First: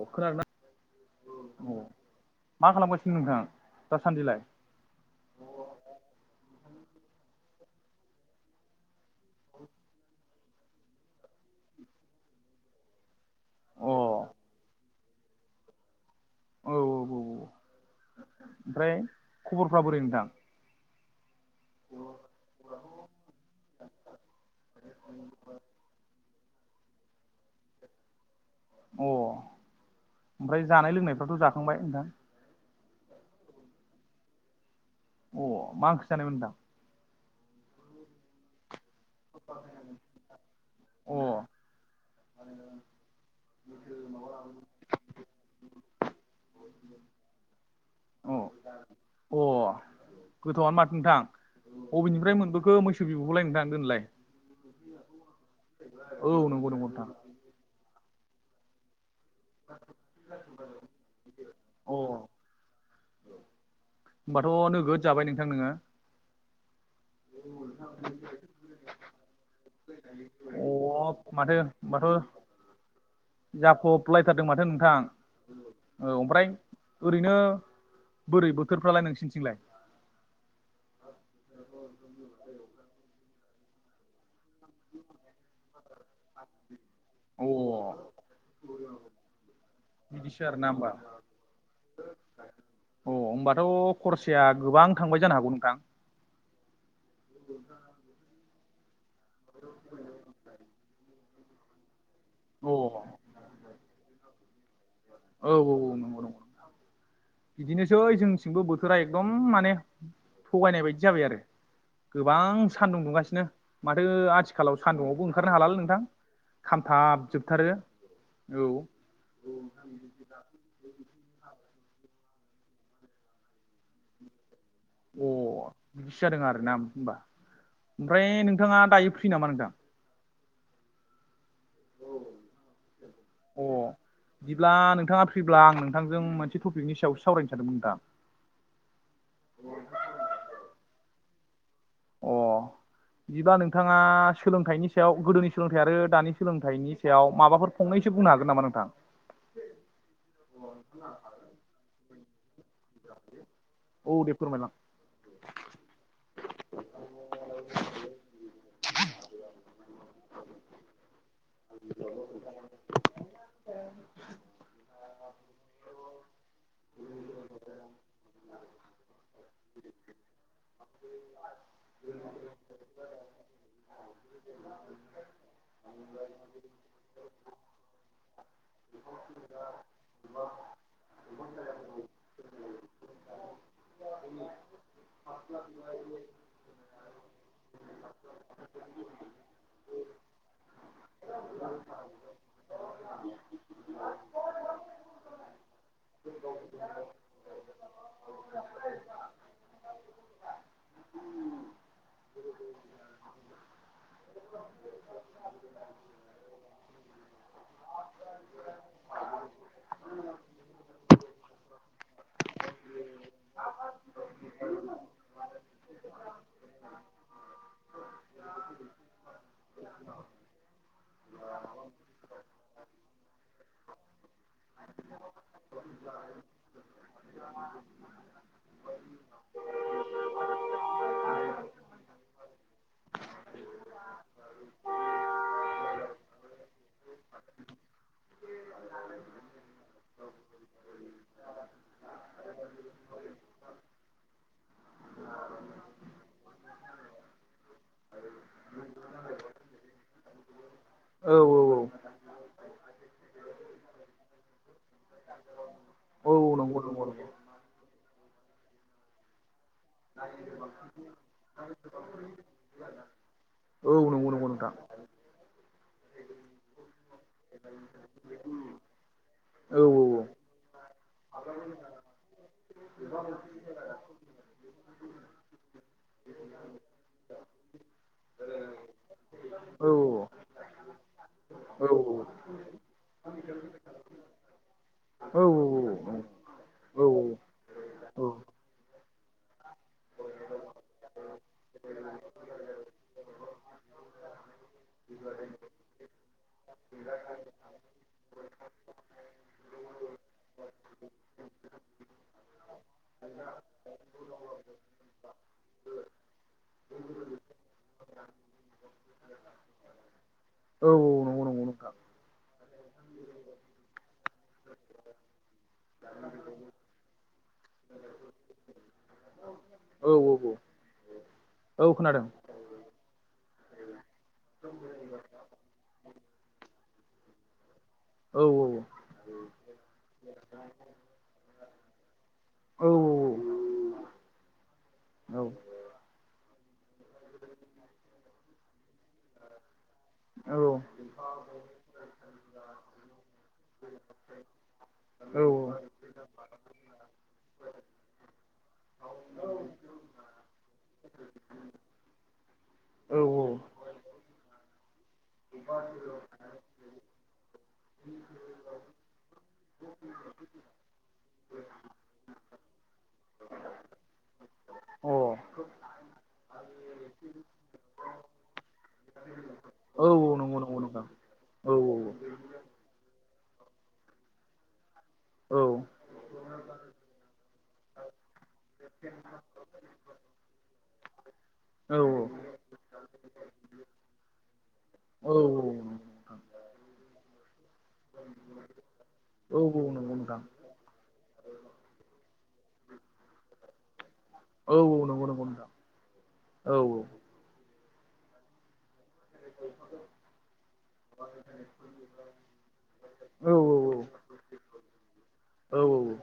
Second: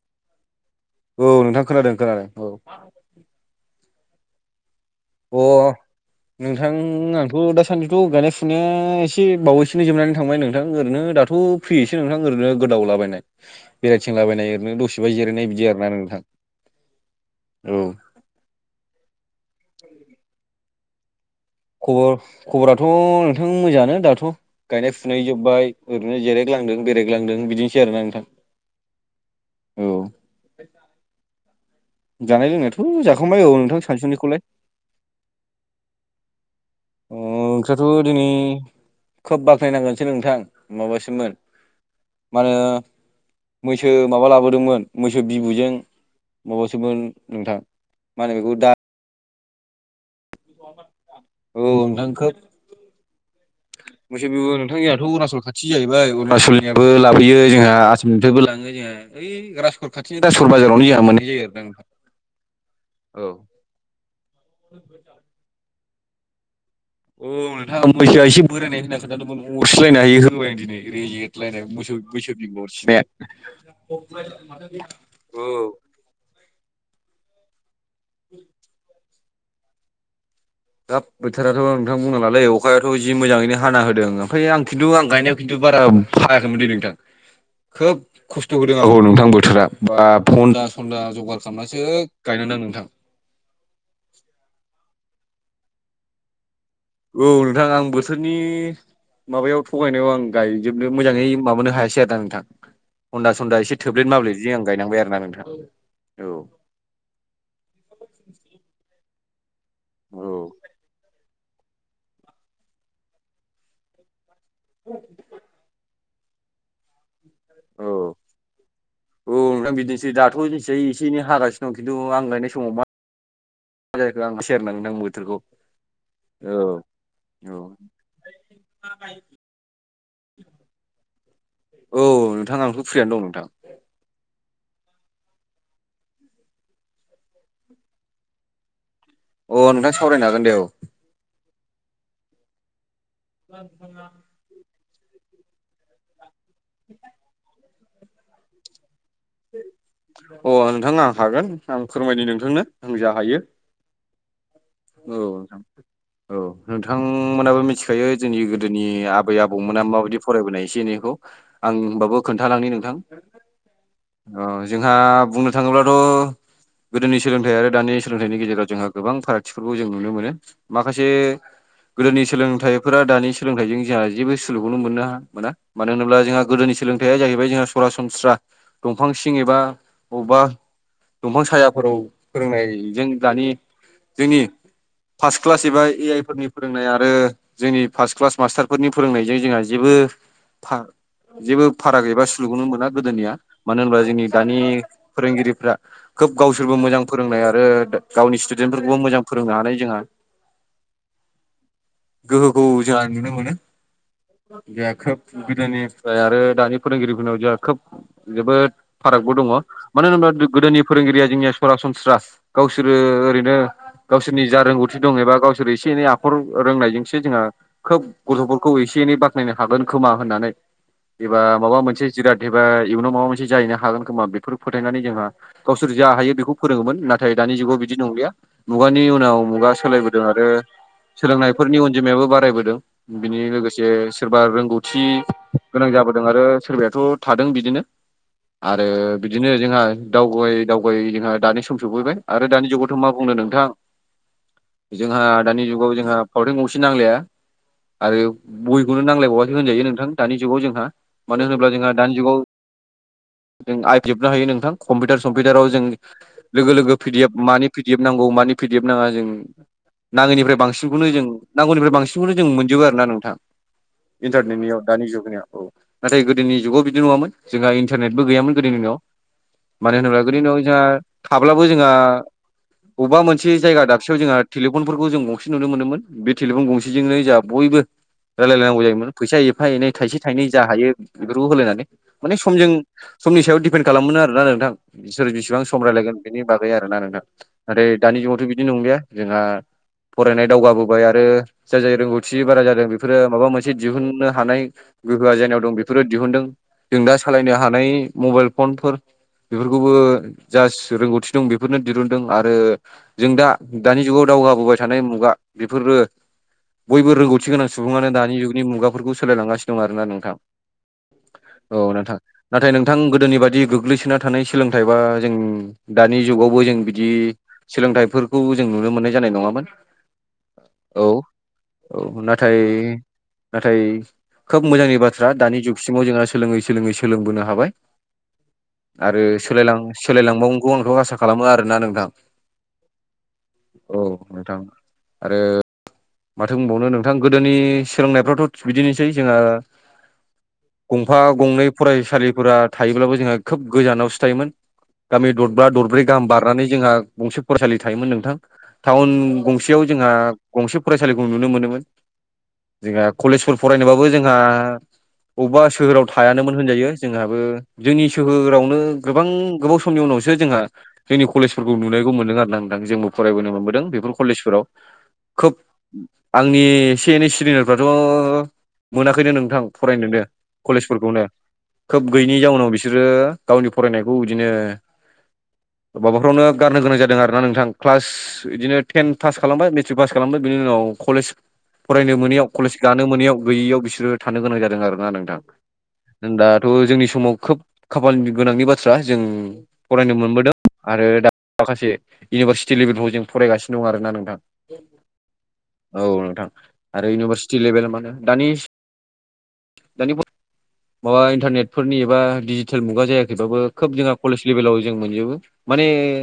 अ खोनादोंोना नोंथां औ खोनादों खोनादों मा खालामगासिगोन नोंथां दासान्दिलाय अ नोंथां आंथ' दासान्दिथ' गायनाय फुनाया एसे एसे बावैसो जोबनानै थांबाय नोंथां ओरैनो दाथ' फ्रिसो नोंथां ओरनो गोदावलाबायनाय अ औ बेरायथिंलाबायनाय ओरैनो दसेबो जिरायनाय बिदि आरोना नोंथां औ औ औ ओमफ्राय खबरफ्रा बोरै नोंथां खबर खबराथ' नोंथां मोजाङानो दाथ' गायनाय फुनाय जोबबाय ओरैनो जेरायग्लां बेरायग्लांदों बिदिनोसै आरो ना नोंथां अ औ ओमफ्राय जानाय लोंनायफ्राथ' जाखांबाय नोंथां जानाय लोंनायाथ' जाखांबाय औ नोंथां सानसुनिखौलाय अ मा ओंख्रि जानायमोन नोंथां ओंखिआ' दिनै खोब बाख्नायनांगोनसै नोंथां अ माबासोममोन मा होनो मैसो माबा लाबोदोंमोन मैसो बिबुजों माबायावसोमोन नोंथां मा अ होनो बेखौ दा अ गोथौआनो माथो नोंथां औ नोंथां बबेनिफ्राय खोब मोनबोखो मैसो बिबौखौलाय नों थां नोंलाय थि जाहैबाय अरुणाचलनियाबो लाबोयो जोंहा आसाम निफ्रायबो लाङो जोंहा ओइ राजासकर खाथिनि राजासकर बाजारावनो जोंहा मोननाय जायो आरो ना नथ अ औ होमबाथ' नोगोद जाबाय नोंथां नोङो औ नोंथाङा मैसोआ एसे बोरायनाय होनना खोादोंमोन अरस्लायनाय आयो होबाय आं दिनै रओरै अ माथो जेथलायनाय मोस होनबाथ' बैसोरनि गरसिनाया जाफबलायथारदों माथो नोंथां औ औ ओमफ्राय ओरैनो बोरै बोथोरफ्रालाय नोंसिनिथिंलाय दाब बोथोराथ' नोंथां बुंनाङालै अखायाथ' जि मोजाङैनो हाना होदों ओमफ्राय आं खिन्थु आं गनायाव खिन्थु बारा फाखैमोन दे नोंथां अ खोब खस्थ' होदों आंर नोंथां बोथोरा बा बिदिसो हन्दा आरोना होमबा सन्दा जगार खालाम मासो गायनानै दां नोंथां अ होमबाथ' खरसाया गोबां थांबाय जानो हागौ नोंथां औ नोंथां आं बोथोरनि माबायाव थगायनायाव आं गायजोबनो मोजाङै माबो हायासै आरोना नोंथां अ औ हन्दा सनन्द एसे थोब्लेब माबे जिं गनांबाय आरो ना नों औ औ औ नंगौं बिदिनोसै जोंथिंबो बोथोरा एकदम माने औ थगायनाय बायदि जाबाय आरो गोबां सानदुं दुंगासिनो माथो आ आथिखालाव सान्दुुंआवबो ओंखारनो हलालै नोंथां खामथाब जोब थारो औ औ औ नोंथां बिदिनोसै दाथ' मिथिसयै एसे एनै हागासिनो दं खिन्थु आं लायनाय समाव मा जाख आं सेरनां अ बिदिसो जादों आर ना होनोमबा औ ओमफ्राय नोंथाङा दायो फ्रि नामा नोंथां औ नोंथां आंथ' फ्रियानो दं नोंथां अ बिदिब्ला नोंथाङा फ्रिब्ला आं नोंथांजों मोनसे टपिकनि सायाव सावरायनो सानदोंमोन नोंथां अ नोंथां सावरायनो हागोन दे औ अ बिदिबब्ला नोंथाङा सोलोंथाइनि सायाव गोदोनि सोलोंथाइ आरो दानि सोलोंथाइनि सायाव माबाफोर फंनैसो बुंनो हागोन नामा नोंथां अ नोंथां आं हागोन आं फोरमायद नोंथांनो आं जा हायो औ दे फोरमायलां औ नोंथां। औ नोंथांमोनाबो मिथिखायो जोंनि गोदोनि आबै आबौमोना माबायदि फरायबोनाय एसे एनैखौ आंबाबो खोन्थालांनि नोंथां। औ। अ जोंहा बुंनो थाङोब्लाथ' गोदोनि सोलोंथाइ आरो दानि सोलोंथाइनि गेजेराव जोंहा गोबां फाराग थिफोरखौ जों नुनो मोनो माखासे गोदोनि सोलोंथाइफोरा दानि सोलोंथाइजों जोंहा जेबो सुखौनो मोननो मोना मानो होनोब्ला जोंहा गोदोनि सोलोंथाइया जाहैबाय जोंहा सरासनस्रा दंफां सिं एबा बबेबा दंफां सायाफोराव फोरोंनायजों दानि जोंनि फार्स्ट क्लास एबा ए आइ फोरनि फोरोंनाय आरो जोंनि फार्स्ट क्लास मास्टारफोरनि फोरोंनायजों जोंहा जेबो जेबो फाराग एबा सुलुखौनो मोना गोदोनिया मानो होनोबा जोंनि दानि फोरोंगिरिफ्रा खोब गावसोरबो मोजां फोरोंनाय आरो गावनि स्टुडेन्ट फोर खौबो मोजां फोरोंनो हानाय जोंहा गोहोखौ जोंहा नुनो मोनो बेहा खोब गोदोनिफ्राय आरो दानि फोरोंगिरिफोरनाव जाहा खोब जोबोद फारागबो दङ मानो होनोब्ला दो गोदोनि फोरोंगिरिया जोंनिया सरासनस्रास गावसोरो ओरैनो गावसोरनि जा रोंगौथि दं एबा गावसोर एसे एनै आखर रोंनायजोंसो जोंहा खोब गथ'फोरखौ एसे एनै बाख्नायनो हागोन खोमा होननानै एबा माबा मोनसे जिराद एबा इयुनाव माबा मोनसे जाहैनो हागोन खोमा बि फोर फोथायनानै जोंहा गावसोर जा हायो बेखौ फोरोङोमोन नाथाय दानि जुगाव बिदि नंलिया मुगानि उनाव मुगा सोलायबोदों आरो सोलोंनायफोरनि अनजिमायाबो बारायबोदों। बिनि लोगोसे सोरबा रोंगौथि गोनां जाबोदों आरो सोरबायाथ' थादों बिदिनो आरो बिदिनो जोंहा दावगायै दावगायै जोंहा दानि सम सफैबाय आरो दानि जुगावथ' मा बुंनो नों थां जोंहा दानि जुगाव जोंहा फावथेन गंसे नांलाया आरो बहिखौनो नांलायबावासो होनजायो नोंथां दानि जुगाव जोंहा औ मानो होनोब्ला जोंहा दानि जुगाव जों आयजोबनो हायो नोंथां कम्पिउटार सम्पिउटाराव जों औ लोगो नंगौ लोगो नंगौ पि डि नंगौ एफ मानि पि डि एफ नांगौ मानि पि डि एफ नाङा जों नाङैनिफ्राय बांसिनखौनो जों नांगौनिफ्राय बांसिनखौनो जों मोनजोबो आरोना नोंथां औ नंगौ नंगौ नोंथां इन्टारनेटनियाव। दानि जुगनियाव औ नाथाय गोदोनि जुगाव बिदि नङामोन जोंहा इन्टारनेटबो गैयामोन गोदोनि दिनाव। औ मानो होनोब्ला गोदो दिनाव जोंहा थाब्लाबो जोंहा बबेबा मोनसे जायगा दाबसेयाव जोंहा टेलिफनफोरखौ जों गंसे नुनो मोनोमोन। बे टेलिफन गंसेजोंनो जोंहा बयबो रायलाय लायनांगौ जायोमोन फैसा एफा औ एनै थाइसे थाइनै जा हायो बेफोरखौ औ होलायनानै माने समजों समनि सायाव दिपेन्ड खालामोमोन आरोना नोंथां बिसोर औ बिसिबां सम रायलायगोन बेनि बागै आरोना औ नोंथां। नाथाय दानि जुगावथ' बिदिनो नंलिया जोंहा फरायनाय दावगाबोबाय आरो जाय जाय रोंगौथि बारा जादों बेफोरो माबा मोनसे दिहुननो हानाय गोहोआ जायनाव दं बेफोरो दिहुनदों जों दा सालायनो हानाय मबाइल फनफोर बेफोरखौबो जास रोंगौथि दं बेफोरनो दिरुनदों आर रो जों दा दानि जुगाव दावगाबोबाय थानाय मुगा बेफोरो बयबो रोंगौथि गोनां सुबुङानो दानि जुगनि मुगाफोरखौ सोलायलांगासिनो दं आरोना नोंथां। औ नंगौ नंगौ औ नोंथां नाथाय नोंथां गोदोनि बादि गोग्लैसोना थानाय सोलोंथाइ बा जों दानि जुगावबो जों बिदि सोलोंथाइफोरखौ जों नुनो मोननाय जानाय नङामोन औ औ औ नाथ थाय नाथाय खोब मोजांनि बाथ्रा दानि जुगसिमाव जोंहा सोलोङै सोलोङै सोलोंबोनो हाबाय औ औ। आरो सोलायलां सोलायलांबावगोनखौ आंथ' आसा खालामो आरोना नोंथां। औ। औ नोंथां आरो औ औ माथो बुंबावनो नोंथां गोदोनि सोलोंनायफ्राथ' बिदिनोसै जोंहा गंफा गंनै फरायसालिफोरा थायोब्लाबो जोंहा खोब गोजानावसो थायोमोन गामि दरबा औ दरब्रै गाहाम बारनानै जोंहा गंसे फरायसालि थायोमोन नोंथां टाउन गंसेयाव जोंहा गंसे फरायसालिखौ नुनो मोनोमोन। जोंहा अ कलेजफोर फरायनोबाबो जोंहा बबेबा सोहोराव थायानोमोन होनजायो जोंहाबो जोंनि सोहोरावनो गोबां गोबाव समनि उनावसो जोंहा जोंनि कलेजफोरखौ नुनो गौ मोनदों आरोना नोंथां जोंबो फरायबोनो मोनबोदों बेफोर कलेजफोराव औ खोब आंनि एसे एनै सिनियरफ्राथ' मोनाखैनो नोंथां औ फरायनोनो नंगौ नंगौ नोंथां कलेजफोरखौनो। औ खोब गैयैनि जाउनाव बिसोरो गावनि फरायनायखौ बिदिनो औ माबाफोरावनो गारनो गोनां जादों आरो ना नोंथां क्लास बिदिनो टेन पास खालामबाय मेट्रिक पास खालामबाय बिनि उनाव कलेज फरायनो औ मोनैयाव कलेज गानो मोनैयाव गैयियाव बिसोरो थानो गोनां जादों आरो ना नोंथां। औ औ औ दाथ' जोंनि समाव खोब खाफाल गोनांनि बाथ्रा जों औ नंगौ फरायनो नोंथां मोनबोदों आरो दा माखासे इउनिभारसिटि लेभेलाव जों फरायगासिनो दं आरो ना नोंथां। औ औ नंगौ नंगौ नोंथां। औ नोंथां औ आरो इउनिभारसिटि लेभेल मानो दानि दानि ग माबा इन्टारनेटफोरनि एबा डिजिटेल मुगा औ जायाखैबाबो खोब जोंहा कलेज लेभेलाव जों मोनजोबो औ माने औ औ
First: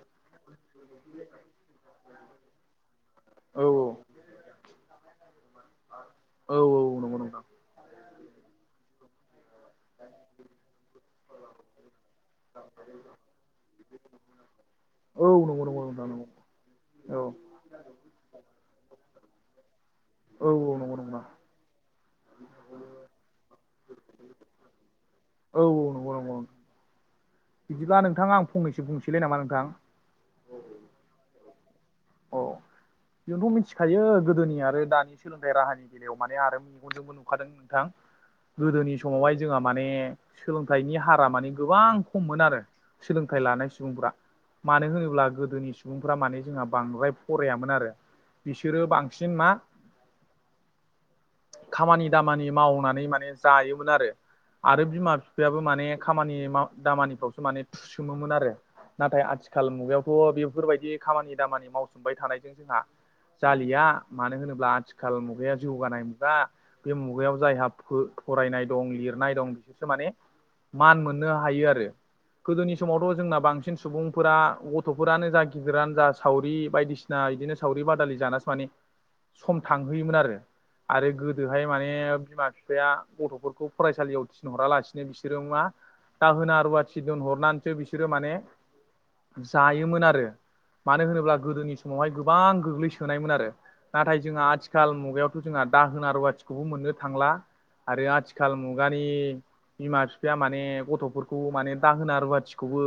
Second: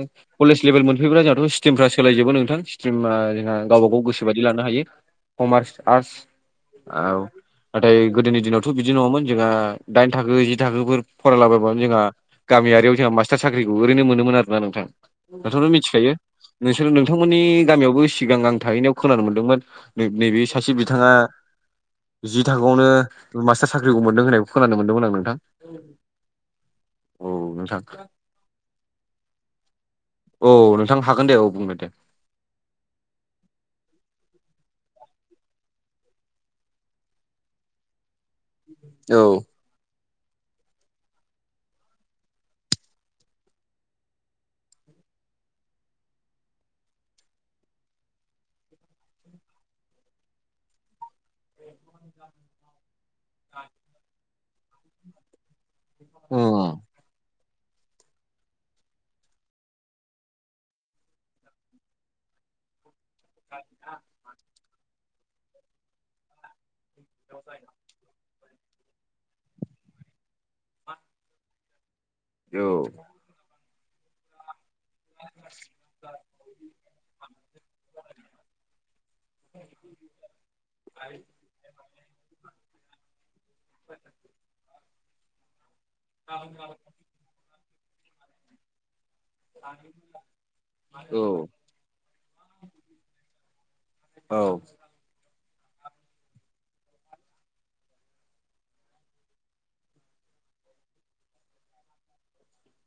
कलेज लेभेल मोनफैब्ला जोंहाथ' स्ट्रिमफ्रा सोलायजोबो नोंथां स्ट्रिमा जोंहा औ गावब गाव गोसो बायदि लानो हायो। कमार्स आरटस औ नंगौ औ नोंथां नाथाय गोदोनि दिनावथ' बिदि नङामोन जोंहा दाइन थाखो जि थाखोफोर फरायलाबायबानो जोंहा गामियारियाव जोंहा मास्टार साख्रिखौ ओरैनो मोनोमोन आरोना नोंथां। औ नंगौ नोंथाङाथ' नंगौ नोंथां मिथिखायो नंगौ। नोंसोर औ नोंथांमोननि गामियावबो सिगां आं थाहैनायाव खोनानो मोनदोंमोन। नैबे औ सासे नंगौ बिथाङा जि थाखोआवनो मास्टार साख्रिखौ मोन्दों होननायखौ खोनानो मोनदोंमोन आं नोंथां। औ औ नंगौ नंगौ औ नोंथां बिदिब्ला नोंथाङा आं फंनैसो बुंसैलाय नामा नोंथां? औ नोंथां हागोन दे औ बुंबाय दे। बेनोथ' मिथिखायो गोदोनि आरो दानि सोलोंथाइ राहानि बेलायाव माने आरो मेगनजोंबो नुखादों नोंथां गोदोनि औ समावहाय जोंहा माने सोलोंथाइनि हारा माने गोबां खम मोन आरो सोलोंथाइ लानाय सुबुंफ्रा। मानो होनोब्ला गोदोनि सुबुंफ्रा माने जोंहा बांद्राय फरायामोन आरो। बिसोरो बांसिन मा खामानि दामानि मावनानै माने जायोमोन आरो आरो बिमा बिफायाबो माने खामानि औ दामानिफ्रावसो माने थुसोमोमोन आरो। नाथाय आथिखाल मुगायावथ' बेफोरबायदि खामानि दामानि मावसोमबाय थानायजों जोंहा जालिया मानो होनोब्ला आथिखाल मुगाया जौगानाय मुगा बे मुगायाव जायहा फो फरायनाय दं लिरनाय दं बिसोरसो माने मान मोननो हायो आरो। गोदोनि औ समावथ' जोंना बांसिन सुबुंफोरा ग' गथ'फोरानो जा गिदिरानो जा सावरि बायदिसिना बिदिनो सावरि बादालि जानासो माने सम थांहोयोमोन आरो आरो गो गोदोहाय माने बिमा बिफाया गथ'फोरखौ फरायसालियाव थिनहरालासिनो बिसोरो मा दाहोना रुवाथि दोनहरनानैसो बिसोरो माने जायोमोन आरो मानो होनोब्ला गोदोनि समावहाय गोबां गोग्लैसोनायमोन आरो। नाथाय जोंहा औ आथिखाल मुगायावथ' जोंहा दाहोना रुवाथिखौबो मोननो थांला आरो आथिखाल मुगानि बिमा बिफाया माने गथ'फोरखौ माने दाहोना रुवाथिखौबो।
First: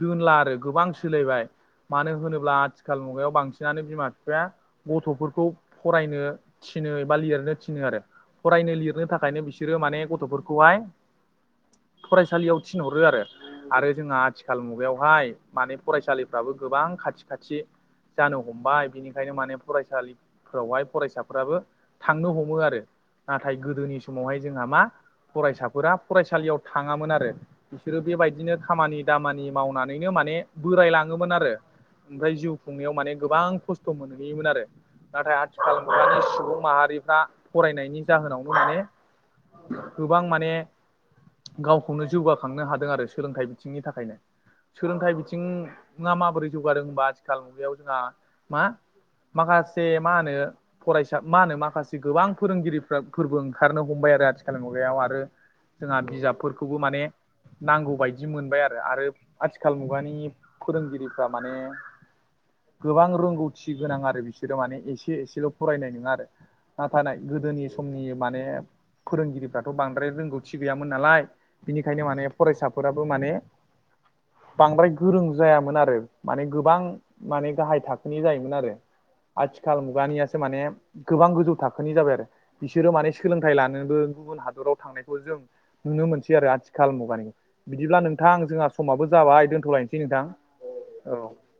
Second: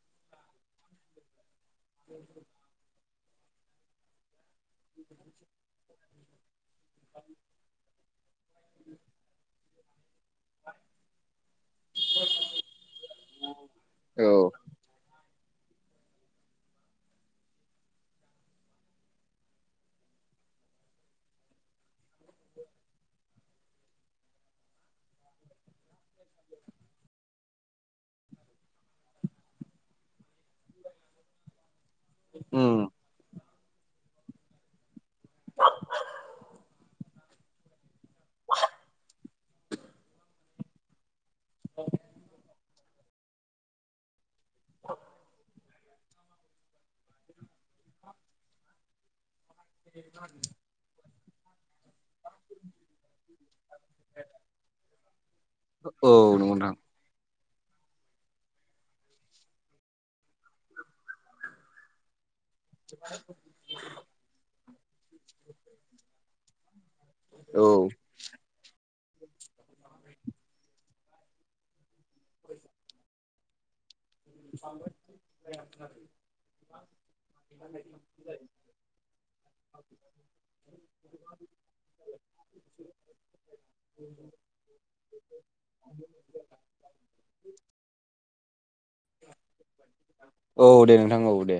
दोनला आरो गोबां सोलायबाय मानो होनोब्ला आथिखाल मुगायाव बांसिनानो बिमा बिफाया गथ'फोरखौ फरायनो थिनो एबा लिरनो थिनो आरो फरायनो लिरनो थाखायनो बिसोरो माने गथ'फोरखौ खौहाय फरायसालियाव थिनहरो आरो आरो जोंहा औ आथिखाल मुगायावहाय माने फरायसालिफ्राबो गोबां खाथि खाथि जानो हमबाय बिनिखायनो माने फरायसालिफोरावहाय फरायसा फोराबो थांनो हमो आरो। नाथाय गोदोनि समावहाय जोंहा मा फरायसाफोरा फरायसालियाव थाङामोन आरो। बिसोरो बेबायदिनो खामानि दामानि मावनानैनो माने बोरायलाङोमोन आरो। ओमफ्राय जिउ खुंनायाव माने गोबां खस्थ' मोनहैयोमोन आरो नाथाय आथिखाल दानि सुबुं माहारिफ्रा फरायनायनि जाहोनावनो माने गोबां माने गावखौनो जौगाखांनो हादों आरो सोलोंथाइ बिथिंनि थाखायनो सोलोंथाइ बिथिं ना माबोरै जौगादों होनबा आथिखाल मुगायाव जोंहा मा माखासे मा होनो फरायसा मा होनो माखासे गोबां फोरोंगिरिफ्रा फोरबो ओंखारनो हमबाय आरो आथिखालनि मुगायाव आरो जोंहा औ नंगौ नोंथां बिजाबफोरखौबो माने नांगौ बायदि मोनबाय आरो आरो आथिखाल मुगानि फोरोंगिरिफ्रा माने गोबां रोंगौथि गोनां आरो बिसोरो माने एसे एसेल' फरायनाय नङा आरो। नाथाय औ गोदोनि समनि माने फोरोंगिरिफ्राथ' बांद्राय रोंगौथि गैयामोन नालाय बिनिखायनो माने फरायसाफोराबो माने बांद्राय गोरों जायामोन आरो माने गोबां माने गाहाय थाखोनि जायोमोन आरो। आथिखाल मुगानिया। माने गोबां गोजौ थाखोनि जाबाय आरो बिसोरो मान सोलोंथ लानोबो हादराव थांनायखौ जों नुनो मोनसै आरो आथिखाल मुगानि बिदिब्ला नोंथां जों समाबो जाबाय दोनथ'लायनोसै नोंथां दे नोंथां औ। औ दे